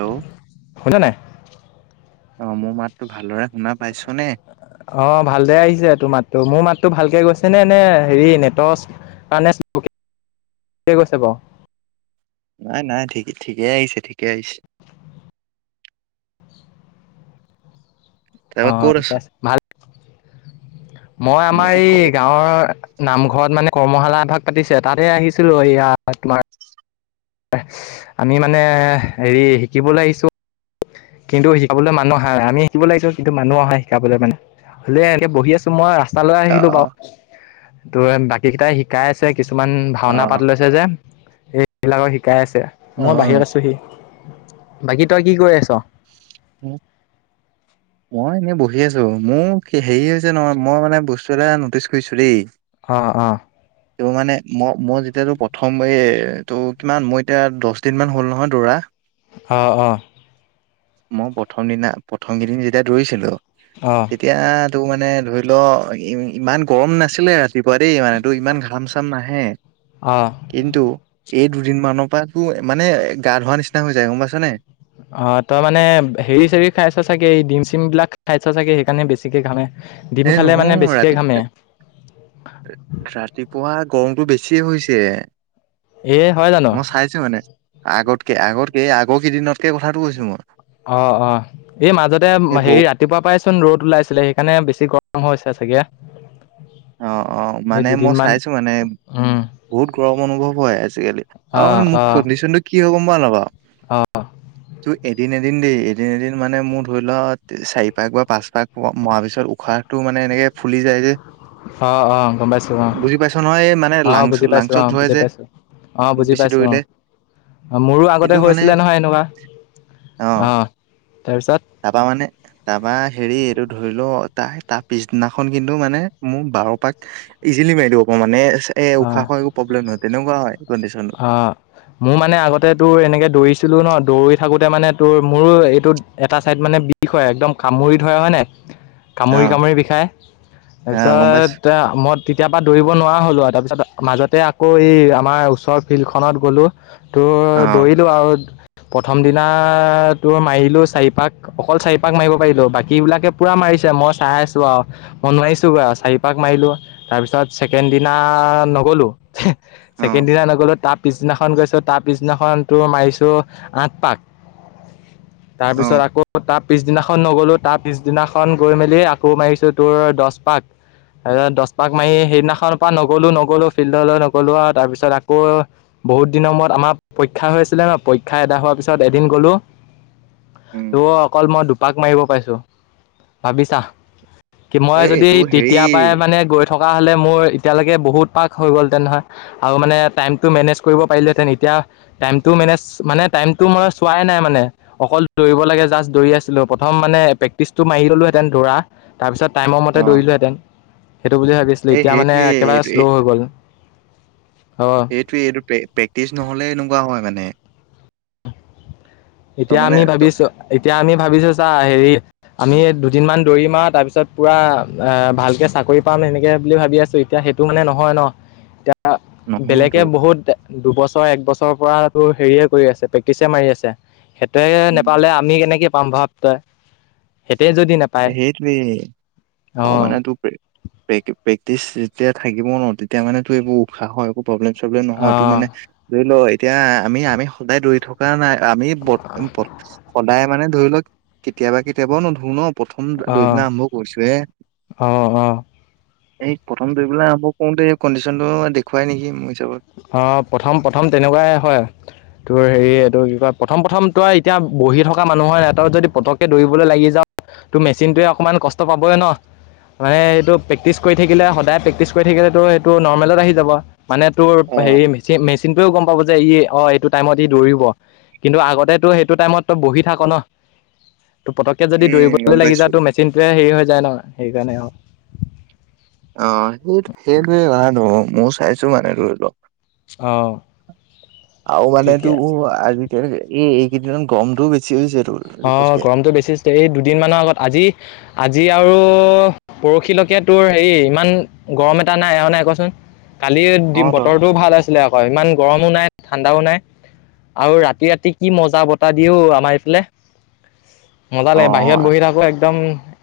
Hello শুনা নাই। অ মোৰ মাততো ভালদৰে শুনা পাইছ নে। অ ভাল দেৰে আহিছে তোৰ মাতটো মোৰ মাতটো ভালকে গৈছে নে নে হেৰি নেট [unintelligible] লাগি গৈছে বাৰু নাই নাই ঠিক ঠিকেই আহিছে ঠিকেই আহিছে। অ তাৰপৰা ক'ত আছ? ঠিকে আছে ভাল মই আমাৰ মোক কব এই গাঁৱৰ নামঘৰত, মানে কৰ্মশালা, এভাগ পাতিছে তাতে আহিছিলো। ইয়াত তোমাৰ আমি মানে হেৰি শিকিবলৈ আহিছো। কিন্তু শিকাবলৈ মানুহ আহা আমি শিকিব আহিছো। কিন্তু মানুহ অ আহে শিকাবলৈ মানে ধুনীয়া কেবহি আছো মই ৰাস্তা। ৰাস্তা লৈ অ আহিলো। বাৰু ত বাকী কেইটাই শিকাই আছে কিছুমানে অ ভাওনা পাত লৈছে। যে এইবিলাকক শিকাই আছে অ মই বাহিৰত অ। আছোহি। বাকী তই কি কৰি আছ? উম মই এনেই বহি আছো মোৰ হেৰি হৈছে নহয় মই মানে বস্তু এটা নটিচ কৰিছো দেই। অ অঁ [inaudible] এই মানে মই মই যেতিয়াতটো প্ৰথম এই তটো কিমান মই এতিয়া দহ দিন মান হ'ল নহয় দৌৰা। অঁ অঁ মই প্ৰথম দিনা প্ৰথম কেইদিন যেতিয়া দৌৰিছিলো। অ এতিয়াতো মানে ধৰি ল ইমান গৰম নাছিলে। ৰাতিপুৱা দেই মানে তোৰ ইমান ঘাম চাম নাহে অ কিন্তু এই দুদিন মানৰ পা মানে গা ধোৱা নিচিনা হৈ যায় গম পাইছ নে অ তই মানে হেৰি চেৰি খাইছ চাগে এই ডিম চিম বিলাক খাইছ চাগে সেইকাৰণে বেছিকে ঘামে। ডিম এই খালে নহয় মানে বেছিকে ৰাতি ঘামে। ৰাতিপুৱা গৰমটো বেছি হৈছে। এ হয় জানো মই চাইছোঁ মানে আগতকে আগতকে আগৰ কেইদিনতকে কথাটো কৈছো মই। অ' অ' এই মাজতে এই বৌ হেৰি ৰাতি। ৰাতিপুৱা পাইচোন ৰ'দ ওলাইছিলে, সেইকাৰণে বেছি গৰম হৈছে চাগে। অ' অ' এই মানে মই দুদিনমান চাইছো মানে। উম, বহুত গৰম অনুভৱ হয় আজিকালি আৰু মানে মোৰ কণ্ডিশ্যনটো কি হয় গম পাওঁ নাপাওঁ। অঁ। কি এদিন এদিন দেই এদিন এদিন মানে মোৰ ধৰি লোৱা চাৰি পাক বা পাঁচ পাক মৰাৰ পিছত উশাহ। টো মানে এনেকে ফুলি যায় যে। অ' অ' গম পাইছোঁ। অ' বুজি পাইছ নহয় এই মানে অ' লাংচ বুজি পাইছোঁ, লাংচত অ' ধৰে বুজি যে পাইছোঁ অ' বুজি বেছি পাইছোঁ অ'। দৌৰিলে। অ' মোৰো আগতে কিন্তু হৈ মানে আছিলে নহয় এনেকুৱা, অ' তাৰপিছত। তাৰপৰা মানে তাৰপৰা হেৰি এইটো ধৰি লওক তাৰ পিছদিনাখন কিন্তু মানে। মোৰ বাৰপাক ইজিলি মাৰি দিব পাৰো মানে। এ' অ'। উশাহখৰো একো প্ৰব্লেম নহয়, তেনেকুৱা হয় কণ্ডিশনতো। হা মোৰ মানে আগতে তোৰ এনেকে দৌৰিছিলো ন, দৌৰি থাকোতে মানে তোৰ মোৰো এইটো এটা চাইড মানে। কি হয় একদম কামুৰি ধৰা হয় নাই। [unintelligible] কামুৰি কামুৰি বিষায়, অ', গম পাইছো তাৰপিছত মই তেতিয়াৰ পৰা দৌৰিব নোৱাৰা হ'লোঁ আৰু তাৰপিছত। মাজতে আকৌ এই আমাৰ ওচৰৰ ফিল্ড খনত গ'লো। তোৰ অ', দৌৰিলো আৰু। প্ৰথম দিনাটো মাৰিলোঁ চাৰিপাক। অকল চাৰিপাক মাৰিব পাৰিলো, বাকী বিলাকে পুৰা মাৰিছে মই চাই আছো আৰু। মই নোৱাৰিছোগে আৰু, চাৰি পাক মাৰিলো তাৰপিছত ছেকেণ্ড দিনা। নগ'লো ছেকেণ্ড অ', দিনা নগলো তাত। পিছনাখন গৈছো, তাৰ পিছদিনাখন তো মাৰিছো আঠ পাক। অ', তাৰপিছত আকৌ তাত। পিছদিনাখন নগলো, তাৰ পিছদিনাখন গৈ মেলি আকৌ মাৰিছো তোৰ দছ পাক। তাৰপিছত দছ পাক মাৰি সেইদিনাখনৰ পৰা নগলো নগলো ফিল্ডলৈ নগলো আৰু তাৰপিছত আকৌ। বহুত দিনৰ মূৰত আমাৰ পৰীক্ষা হৈ আছিলে ন, পৰীক্ষা এদাই হোৱাৰ পিছত এদিন গলো। উম, তোৰ অকল মই দুপাক মাৰিব পাইছোঁ ভাবিছা। মই এই যদি এইটো হেৰি তেতিয়াৰ পৰাাই মানে গৈ থকা হলে মোৰ এতিয়ালৈকে বহুত পাক হৈ গল তেতে নহয়। আৰু মানে টাইম টো মেনেজ কৰিব পাৰিলোহেতেন এতিয়া। টাইমটো মেজ মানে টাইমটো মই চোৱাই নাই মানে। অকল দৌৰিব লাগে জাষ্ট দৌৰি আছিলো প্ৰথম মানে প্ৰেক্টিচটো মাৰি দলোহেঁতেন দৌৰা। তাৰপিছত টাইমৰ মতে অ', দৌৰিলোহেঁতেন, সেইটো বুলি ভাবিছিলো এই এতিয়া মানে সেইটোৱে একেবাৰে। এইটো শ্ল' এই হৈ গল, অ। এইটোৱ এইটো প্ৰেক্টিচ নহ'লে এনেকুৱা হয় মানে। ত' এতিয়া মানে আমি ত ভাবিছো এতিয়া আমি ভাবিছো চা হেৰি। আমি দুদিনমানান দৌৰিম আৰু তাৰ পিছত পুৰা অ' ভালকে চাকৰি পাম এনেকে বুলি ভাবি আছো। এতিয়া সেইটো মানে নহয় ন। [unintelligible] নহয় তো বেলেগে বহুত দুবছৰ একবছৰৰ পৰাতো হেৰিয়ে কৰি আছে। প্ৰেক্টিছে মাৰি আছে, সেইটোৱে উম, নাপালে আমি কেনেকে পাম ভাৱ তই সেইটোৱে যদি। নেপায় সেইটোৱে আৰু অঁ মানে টো। প্ৰেক্টিচ যেতিয়া থাকিব ন, তেতিয়া মানে তো এইবোৰ উশাহৰ একো প্ৰব্লেম চব্লেম নহয় তটো অঁ মানে। ধুৰি ল এতিয়া আমি আমি সদায় দৌৰি থকা নাই। আমি সদায় মানে ধৰি লওক কেতিয়াবা কেতিয়াবা নদৰো ন? [unintelligible] দুই অঁ দিনা আৰম্ভ কৰিছিলোঁ হে [unintelligible] অঁ অঁ এই প্ৰথম দুইবেলা আৰম্ভ কৰোঁতে কণ্ডিশ্যনটো দেখুৱাই নেকি মোৰ হিচাপত। [unintelligible] অঁ! প্ৰথম-প্ৰথম তেনেকুৱাই হয়। [unintelligible] তোৰ হেৰি এইটো কি কয় প্ৰথম-প্ৰথম ত‌ই এতিয়া বহি থকা মানুহৰ এটাও যদি পতককে দৌৰিবলে লাগি যাৱ [unintelligible] তোৰ মেচিনটোৱে অকনমান কষ্ট পাবই ন? [unintelligible] মানে এইটো প্ৰেক্টিচ কৰি থাকিলে সদায় প্ৰেক্টিচ কৰি থাকিলেতো সেইটো নৰ্মেলত আহি যাব মানে তোৰ [unintelligible] অ হেৰি মেচিন মেচিনটোৱেও গম পাব যে ই অ এইটো [unintelligible] টাইমত ই দৌৰিব কিন্তু আগতে তো সেইটো টাইমত তই বহি থাক ন? [unintelligible] ত পতকে যদি উম গম দৌৰিবলৈ লাগি পাইছো যায় তো মেচিনটোৱে হেৰি হৈ যায় ন সেইকাৰণে আৰু। [unintelligible] অঁ, সেই সেইটোৱেই [unintelligible] ভাল ময়ো চাইছো মানে দৌৰিব। অ। [unintelligible] আৰু মান তোৰ আজিকালি এই এইকেইদিনমান গৰমটোও বেছি হৈছেটো। [inaudible] অঁ! গৰমটো বেছি হৈছে। এই দুদিনমানৰ আগত আজি-আজি আৰু [unintelligible] পৰসিলৈকে তোৰ হেৰি ইমান গৰম এটা নাই হয় নাই কচোন? [unintelligible] কালি [unintelligible] অ দি ত বতৰটোও ভাল আছিলে আকৌ ইমান গৰমো নাই ঠাণ্ডাও নাই। আৰু ৰাতি-ৰাতি কি মজা বতাহ দিয়ে অ আমাৰ এইফালে। [unintelligible] মজা অ লাগে বাহিৰত বহি থাকোঁ একদম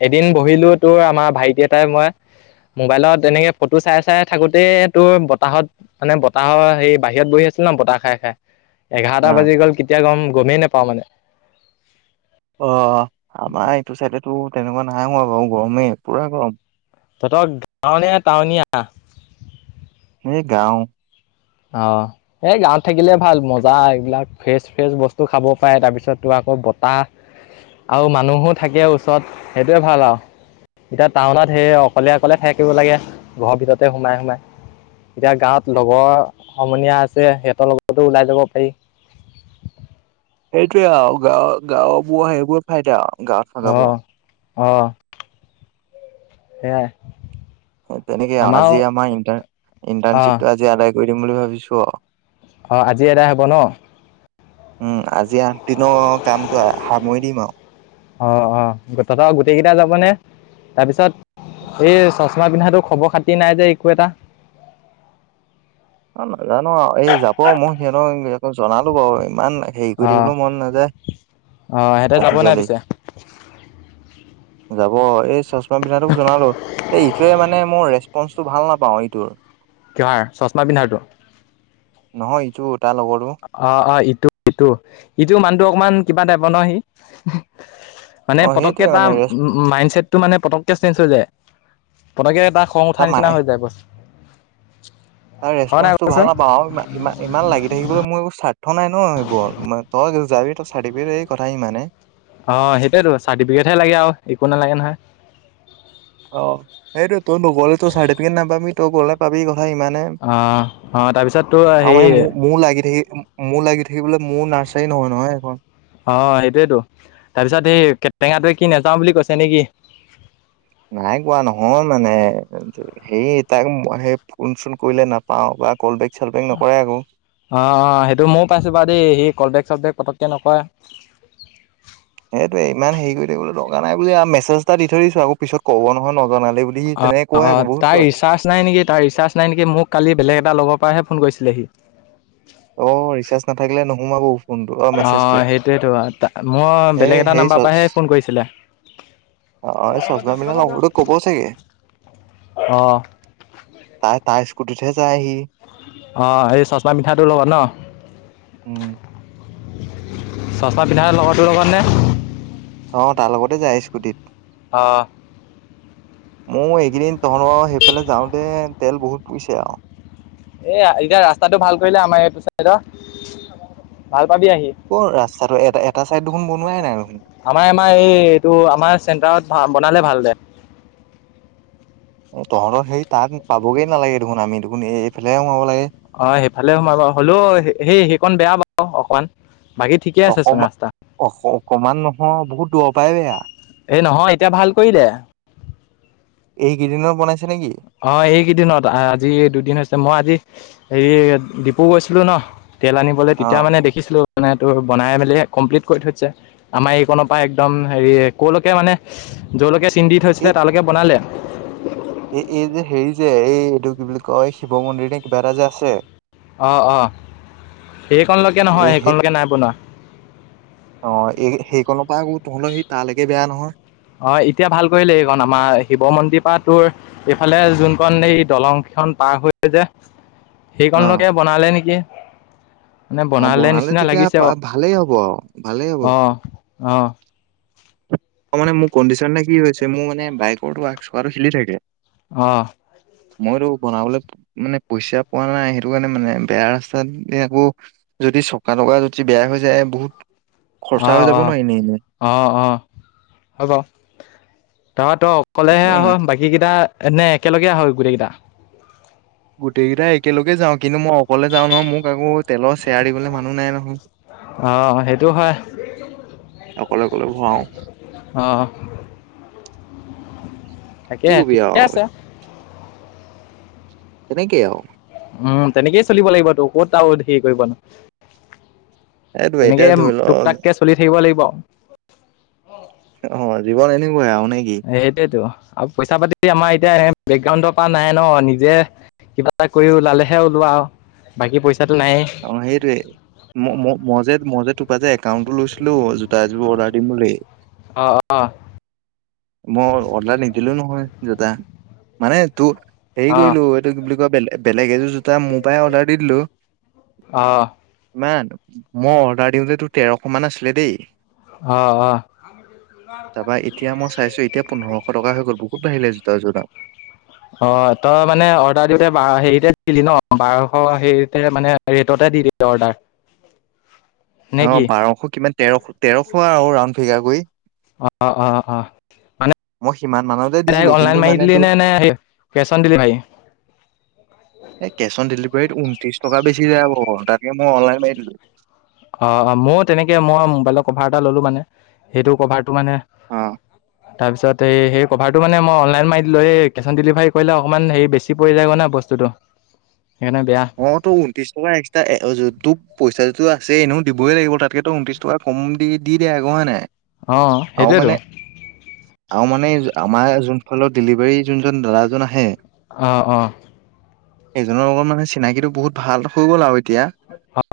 এদিন বহিলো তোৰ আমাৰ ভাইটি এটাই মই। [unintelligible] মোবাইলত এনেকে ফটো চাই-চাই থাকোঁতে তোৰ বতাহত [unintelligible] মানে বতাহৰ হেৰি বাহিৰত বহি আছিলোঁ ন বতাহ খাই-খাই। [unintelligible] অ এঘাৰটা বাজি গ'ল কেতিয়া গম-গমেই নেপাওঁ মানে। [unintelligible] অঁ! আমাৰ এইটো চাইডেতো তেনেকুৱা নাই হোৱা বাৰু গৰমেই, পুৰা গৰম। [unintelligible] তহঁতৰ গাঁও নে টাউনীয়া? [unintelligible] এই গাঁও। [unintelligible] অঁ। [unintelligible] এ গাঁৱত থাকিলে ভাল মজা এইবিলাক ফ্ৰেচ-ফ্ৰেচ বস্তু খাব পাৰে তাৰপিছত তোৰ আকৌ বতাহ। [unintelligible] আৰু মানুহো থাকে ওচৰত সেইটোৱেই ভাল আৰু। [unintelligible] এতিয়া টাউনত সেই অকলে-অকলে থাকিব লাগে, ঘৰৰ ভিতৰতে সোমাই-সোমাই। [unintelligible] এতিয়া গাঁৱত লগৰ সমনীয়া আছে সিহঁতৰ লগতো ওলাই যাব পাৰি। [unintelligible] সেইটোৱেই আৰু গাঁও-গাঁওবোৰ সেইবোৰে ফাইদা, গাঁৱত থকাবোৰ। [unintelligible] অঁ! [unintelligible] সেয়াই [inaudible] তেনেকে আও আমাৰো আজি আমাৰ অ' ইণ্টান-ইণ্টাৰ্শ্বিপটো আজি আদায় কৰি দিম বুলি ভাবিছোঁ আও। [unintelligible] অঁ! আজি এদাই হব ন? [unintelligible] উম! আজি আঠদিনৰ কামটো সামৰি দিম আৰু। [unintelligible] অ-অ! তহঁতৰ গোটেইকেইটা যাবনে তাৰপিছত? [unintelligible] সেই চশমা পিন্ধাটো খবৰ খাতি নাই যে একো এটা? [unintelligible] [unintelligible] অ নাজানো আও [inaudible] এই যাব মই সিহঁতক জনালো বাৰু ইমান হেৰি কৰি অ' থাকিবও মন নাযায়, অ' সিহঁতে যাব নাই আজিকালি পিছে [unintelligible] যাব এই চশমা পিন্ধটোক জনালো। এই ইটোৱে মানে মোৰ ৰেচপন্ [unintelligible] টো ভাল নাপাওঁ এইটোৰ। [unintelligible] কিহৰ চশমা পিন্ধাটো? [unintelligible] নহয় ইটো তাৰ লগৰটো। [unintelligible] অঁ-অঁ, ইটো-ইটো। ইটো মানুহটো অকমান কিবা টাইপৰ ন সি? [unintelligible] মানে অ পতকে সেইটোৱে মানে তাৰ ৰেচ মাইড ছেটটো মানে পতকে চেঞ্জ হৈ যায়। পতকে তাৰ [unintelligible] খং উঠা নিচিনা হৈ যায় বছ। [unintelligible] তাৰ ৰেচপন্ঞ্চটো ভাল নাপাওঁ ইমান ইমান লাগি থাকিবলৈ মোৰ একো স্বাৰ্থ নাই ন এইবোৰত তই যাবি তই চাই দিবি এই কথা ইমানে অ' সেইটোয়েটো চাৰ্টিফিকেটহে লাগে আৰু একো নালাগে নহয়। অ সেইটো তই নগলে তোৰ চাৰ্টিফিকেট নাপাবামি তই গলে পাবি কথা ইমানে। অ', অ', তাৰপিছত তোৰ আমা হেৰি এই মো মোৰ লাগি থাকি মোৰ লাগি থাকিবলৈ মোৰ নাৰ্চাৰী নহয় নহয় সেইখন। অঁ সেইটোয়েটো, তাৰপিছত এই কেটেঙাটোৱে কি নাযাও বুলি কৈছে নেকি? নাই কোৱা নহয় মানে হেৰি তাক মই সেই ফোন চোন কৰিলে নাপাও বা কল বেগ চলবেগ নকৰে আক'। অঁ অঁ সেইটো মইয়ো পাইছো বাৰু দেই সি কলবেক চলবেক পটকে নকৰে। সেইটোৱে ইমান হেৰি কৰি থাকিবলৈ দৰকাৰ নাই বুলি আৰু মেছেজ এটা দি থৈ দিছো আক' পিছত আকৌ কব নহয় নজনালি বুলি তেনেকে অ' কয় আকৌ অ' বহুত তাৰ কয়। ৰিচাৰ্জ নাই নেকি তাৰ ৰিচাৰ্জ নাই নেকি মোক কালি বেলেগ এটা লগৰ পৰাহে ফোন কৰিছিলে সি। অ' ৰিচাৰ্জ নাথাকিলে নোসোমাবও। অঁ সেইটোৱেতো মই এই বেলেগ এটা হেৰি নাম্বাৰ চচ পৰাহে ফোন কৰিছিলে। অ' এই চশমা পিন্ধা লগৰ টোক কব চাগে। অ', তাৰ তাৰ স্কুটিতহে যায় সি। অ' এই চশমা পিন্ধাটো লগত ন? উম। চশমা পিন্ধা লগৰটোৰ লগত নে? অঁ তাৰ লগতে যায় স্কুটিত। অ'। মইও এইকেইদিন তহঁতৰ লগত সেইফালে যাওঁতে তেল বহুত পুইছে আও। এ এতিয়া ৰাস্তাটো ভাল কৰিলে আমাৰ এইটো চাইদৰ, ভাল পাবি আহি। কৰ ৰাস্তাটো এটা এটা চাইড দেখোন বনোৱাই নাই দেখোন। আমাৰ আমাৰ এই এইটো আমাৰ চেণ্টাৰত বনালে ভাল দে। তহঁতৰ সেই তাত পাবগে নালাগে দেখোন আমি দেখোন এইফালে হে সোমাব লাগে। অঁ সেইফালে সোমাই বাৰু হ'লেও সেই সেইকণ বেয়া বাৰু অকমান। বাকী ঠিকে আছে চোন ৰাস্তা। অ অকমান নহয় বহুত দূৰৰ পৰাই বেয়া। এই নহয় এতিয়া ভাল কৰিলে। এইকেইদিনত বনাইছে নেকি? অঁ এইকেইদিনত আজি দুদিন হৈছে, মই আজি হেৰি ডিপু গৈছিলো ন তেল আনিবলৈ অ তেতিয়া মানে দে খিছিলোঁ মানে তোৰ বনাই মেলি কমপ্লিট কৰি থৈছে। আমাৰ এই কণৰ পৰা একদম হেৰি কলৈকে মানে জৰলৈকে চিন দি থৈছিলে এই তালৈকে বনালে। এই এই যে হেৰি যে এই এইটো কি বুলি কয় শিৱ মন্দিৰ নে কিবা এটা যে আছে অঁ অঁ, সেইকণ লৈকে নহয় এই সেইকণ লৈকে নাই বনোৱা। অঁ এই সেইকণৰ পৰা বোলো তহঁতৰ সেই তালৈকে বেয়া নহয়। অ' এতিয়া ভাল কৰিলে এইকণ আমাৰ শিৱ মন্দিৰ পৰা তোৰ এইফালে যোনখন এই দলং খন পাৰ হৈ যায় যে সেইকণ অ লৈকে বনালে নেকি। মানে অ বনালে নিচিনা তেতিয়া লাগিছে পা- বাৰু। ভালেই হ'ব আৰু ভালেই হ'ব অ' অঁ। অ মানে মোৰ কণ্ডিশন নে কি হৈছে মোৰ মানে বাইকৰ আগ চকাটো হিলি থাকে। অ' মইতো বনাবলে মানে পইচা পোৱা নাই সেইটো কাৰণে মানে বেয়া ৰাস্তাত আকৌ - যদি চকা টকা যদি বেয়া হৈ যায় বহুত খৰচা হৈ যাব ন এনেই এনেই। অ অ, হয় বাৰু, ত‌ই তো অকলেহে কিয় আহ, নাই বাকী - কেইটা নে একেলগে আহ গোটেই কেইটা? গোটেইকেইটা একেলগে যাওঁ কিন্তু মই - অকলে যাওঁ নহয় মোক আকৌ তেলৰ চেয়াৰ দিবলৈ মানুহ নাই নহয়। অ সেইটো হয়। অকলে অকলে ভৰাও। অ তাকে কি কবি ঠিকে আৰু আছে। তেনেকেই আও। উম তেনেকেই চলিব লাগিব তো ক'ত আৰু হেৰি কৰিবানো। সেইটোৱে তেনেকে এতিয়া ধৰি ল টোক টাককে চলি থাকিব লাগিব। অ জীৱন এনেকুৱাই আৰু নে কি? সেইটোয়েতো আৰু পইচা পাতি আমাৰ এতিয়া বেকগ্ৰাউণ্ডৰ পা নাই ন, নিজে - কিবা এটা কৰি ওলালেহে ওলোৱা আও বাকী পইচাটো নাইয়েই। অ সেইটোৱে। ম ম মই যে মই যে তো পা যে একাউণ্টটো লৈছিলো জোতা এযোৰ অৰ্ডাৰ দিম বুলি - অঁ অঁ। মই অৰ্ডাৰ নিদিলো নহয় জোতা, মানে তোৰ - হেৰি অ কৰিলো এইটো কি বুলি কয় বেলেগ বেলেগ এযোৰ জোতা মোৰ পৰাই অৰ্ডাৰ দি দিলো। অ। মানে মই অৰ্ডাৰ দিওঁতে তোৰ তেৰশ মান আছিলে দেই - অ অ। [unintelligible] তা পা এতিয়া মই চাইছো এতিয়া পোন্ধৰশ টকা হৈ গ'ল বহুত বাঢ়িলে জোতাযোৰ দাম। অ তই মানে অৰ্ডাৰ দিওঁতে হেৰিতে দিলি ন বাৰশ হেৰিতে মানে - ৰেটতে দি দিবি অৰ্ডাৰ। নে অ কি বাৰশ কিমান তেৰশ তেৰশ আৰু ৰাউড ফিগাৰ কৰি। অ অ অ, মানে মই সিমান মানতে ডাইৰেক্ট দিছিলো অলাইন কিন্তু মাৰি মানে দিলি তোৰ নে - কেশ অন ডেলিভাৰী? এ কেছ অন ডেলিভাৰীত ঊনত্ৰিশ টকা বেছি যাব, তাকে মই অনলাইন মাৰি দিলো। অ অ মইয়ো তেনেকে মই মোবাইলৰ কভাৰ এটা ললো মানে সেইটো কভাৰটো মানে - অ। তাৰপিছত সেইভাৰটো মানে মই অনলাইন মাৰিলো এই কেছ অন ডেলিভাৰী কৰিলে অকমান হেৰি বেছি পৰি যায় কাৰণে বস্তু- বস্তুটো সেইকাৰণে বেয়া। অ তো ঊনত্ৰি টকা এক্সট্ৰা যদি তো পইচাটো আছে এনেও দিবয়ে লাগিব তাতকে তো ঊনত্ৰিশ - টকা কম দি দি দে হয় নাই? অ আৰু সেইটোৱে তো। মানে আৰু মানে আমাৰ যোন ফালৰ ডেলিভাৰী যোনজন দাদাজন আহে - অ অ। সেইজনৰ লগত মানে চিনাকিটো বহুত ভাল হৈ গ'ল আৰু এতিয়া।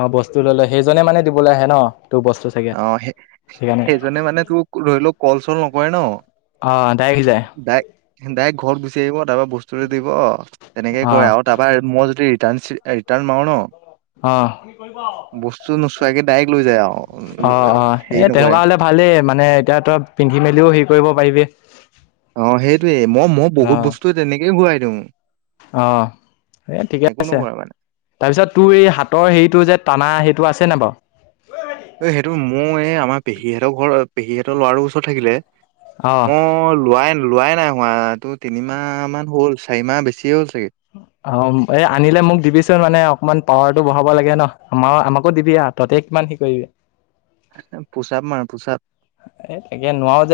অ বস্তু ললে সেইজনে মানে দিবলে আহে ন তোৰ বস্তু। চাগে অ সেই সেইকাৰণে সেইজনে মানে তোক ধৰি লও কল চল নকৰে ন। অ ডাইৰেক্ট যায়। ডাইক ডাইৰেক্ট ঘৰত গুচি আহিব তাৰপৰা বস্তুটো দিব তেনেকেই কৰে অঁ আও। তাৰপৰা মই যদি ৰিটাৰ্ণ মাৰো ন। অঁ বস্তু নোচোৱাকে ডাইৰেক্ট লৈ যায় অঁ আৰু অঁ এই হেৰি নকৰে। তেনেকুৱা হ'লে ভালেই মানে এতিয়া তই পিন্ধি মেলিও হেৰি কৰিব পাৰিবি। অ' সেইটয়ে মই, মই বহুত অঁ বস্তু তেনেকেই ঘূৰাই দিওঁ। অঁ, এ ঠিকে একো আছে। নকৰে মানে তাৰপিছত তোৰ এই হাতৰ হেৰিটো যে টানা সেইটো আছেনে বাৰু? এ' সেইটো মোৰ এই আমাৰ পেহীহঁতৰ ঘৰ পেহীহঁতৰ ল'ৰাটোৰ ওচৰত থাকিলে। অঁ মই লোৱাই - লোৱাই নাই। হোৱাতটো তিনিমাহ মান হ'ল চাৰিমাহ বেছিয়ে হ'ল চাগে। অ' এই আনিলে মোক দিবিচোন মানে অকমান পাৱাৰতটো বঢ়াব লাগে ন আমাৰ আমাকো দিবি আৰু। ততে কিমান সি কৰিবি [unintelligible] পুচাপ মাৰ পুচাপ। এ' এতিয়া নোৱাৰো যে।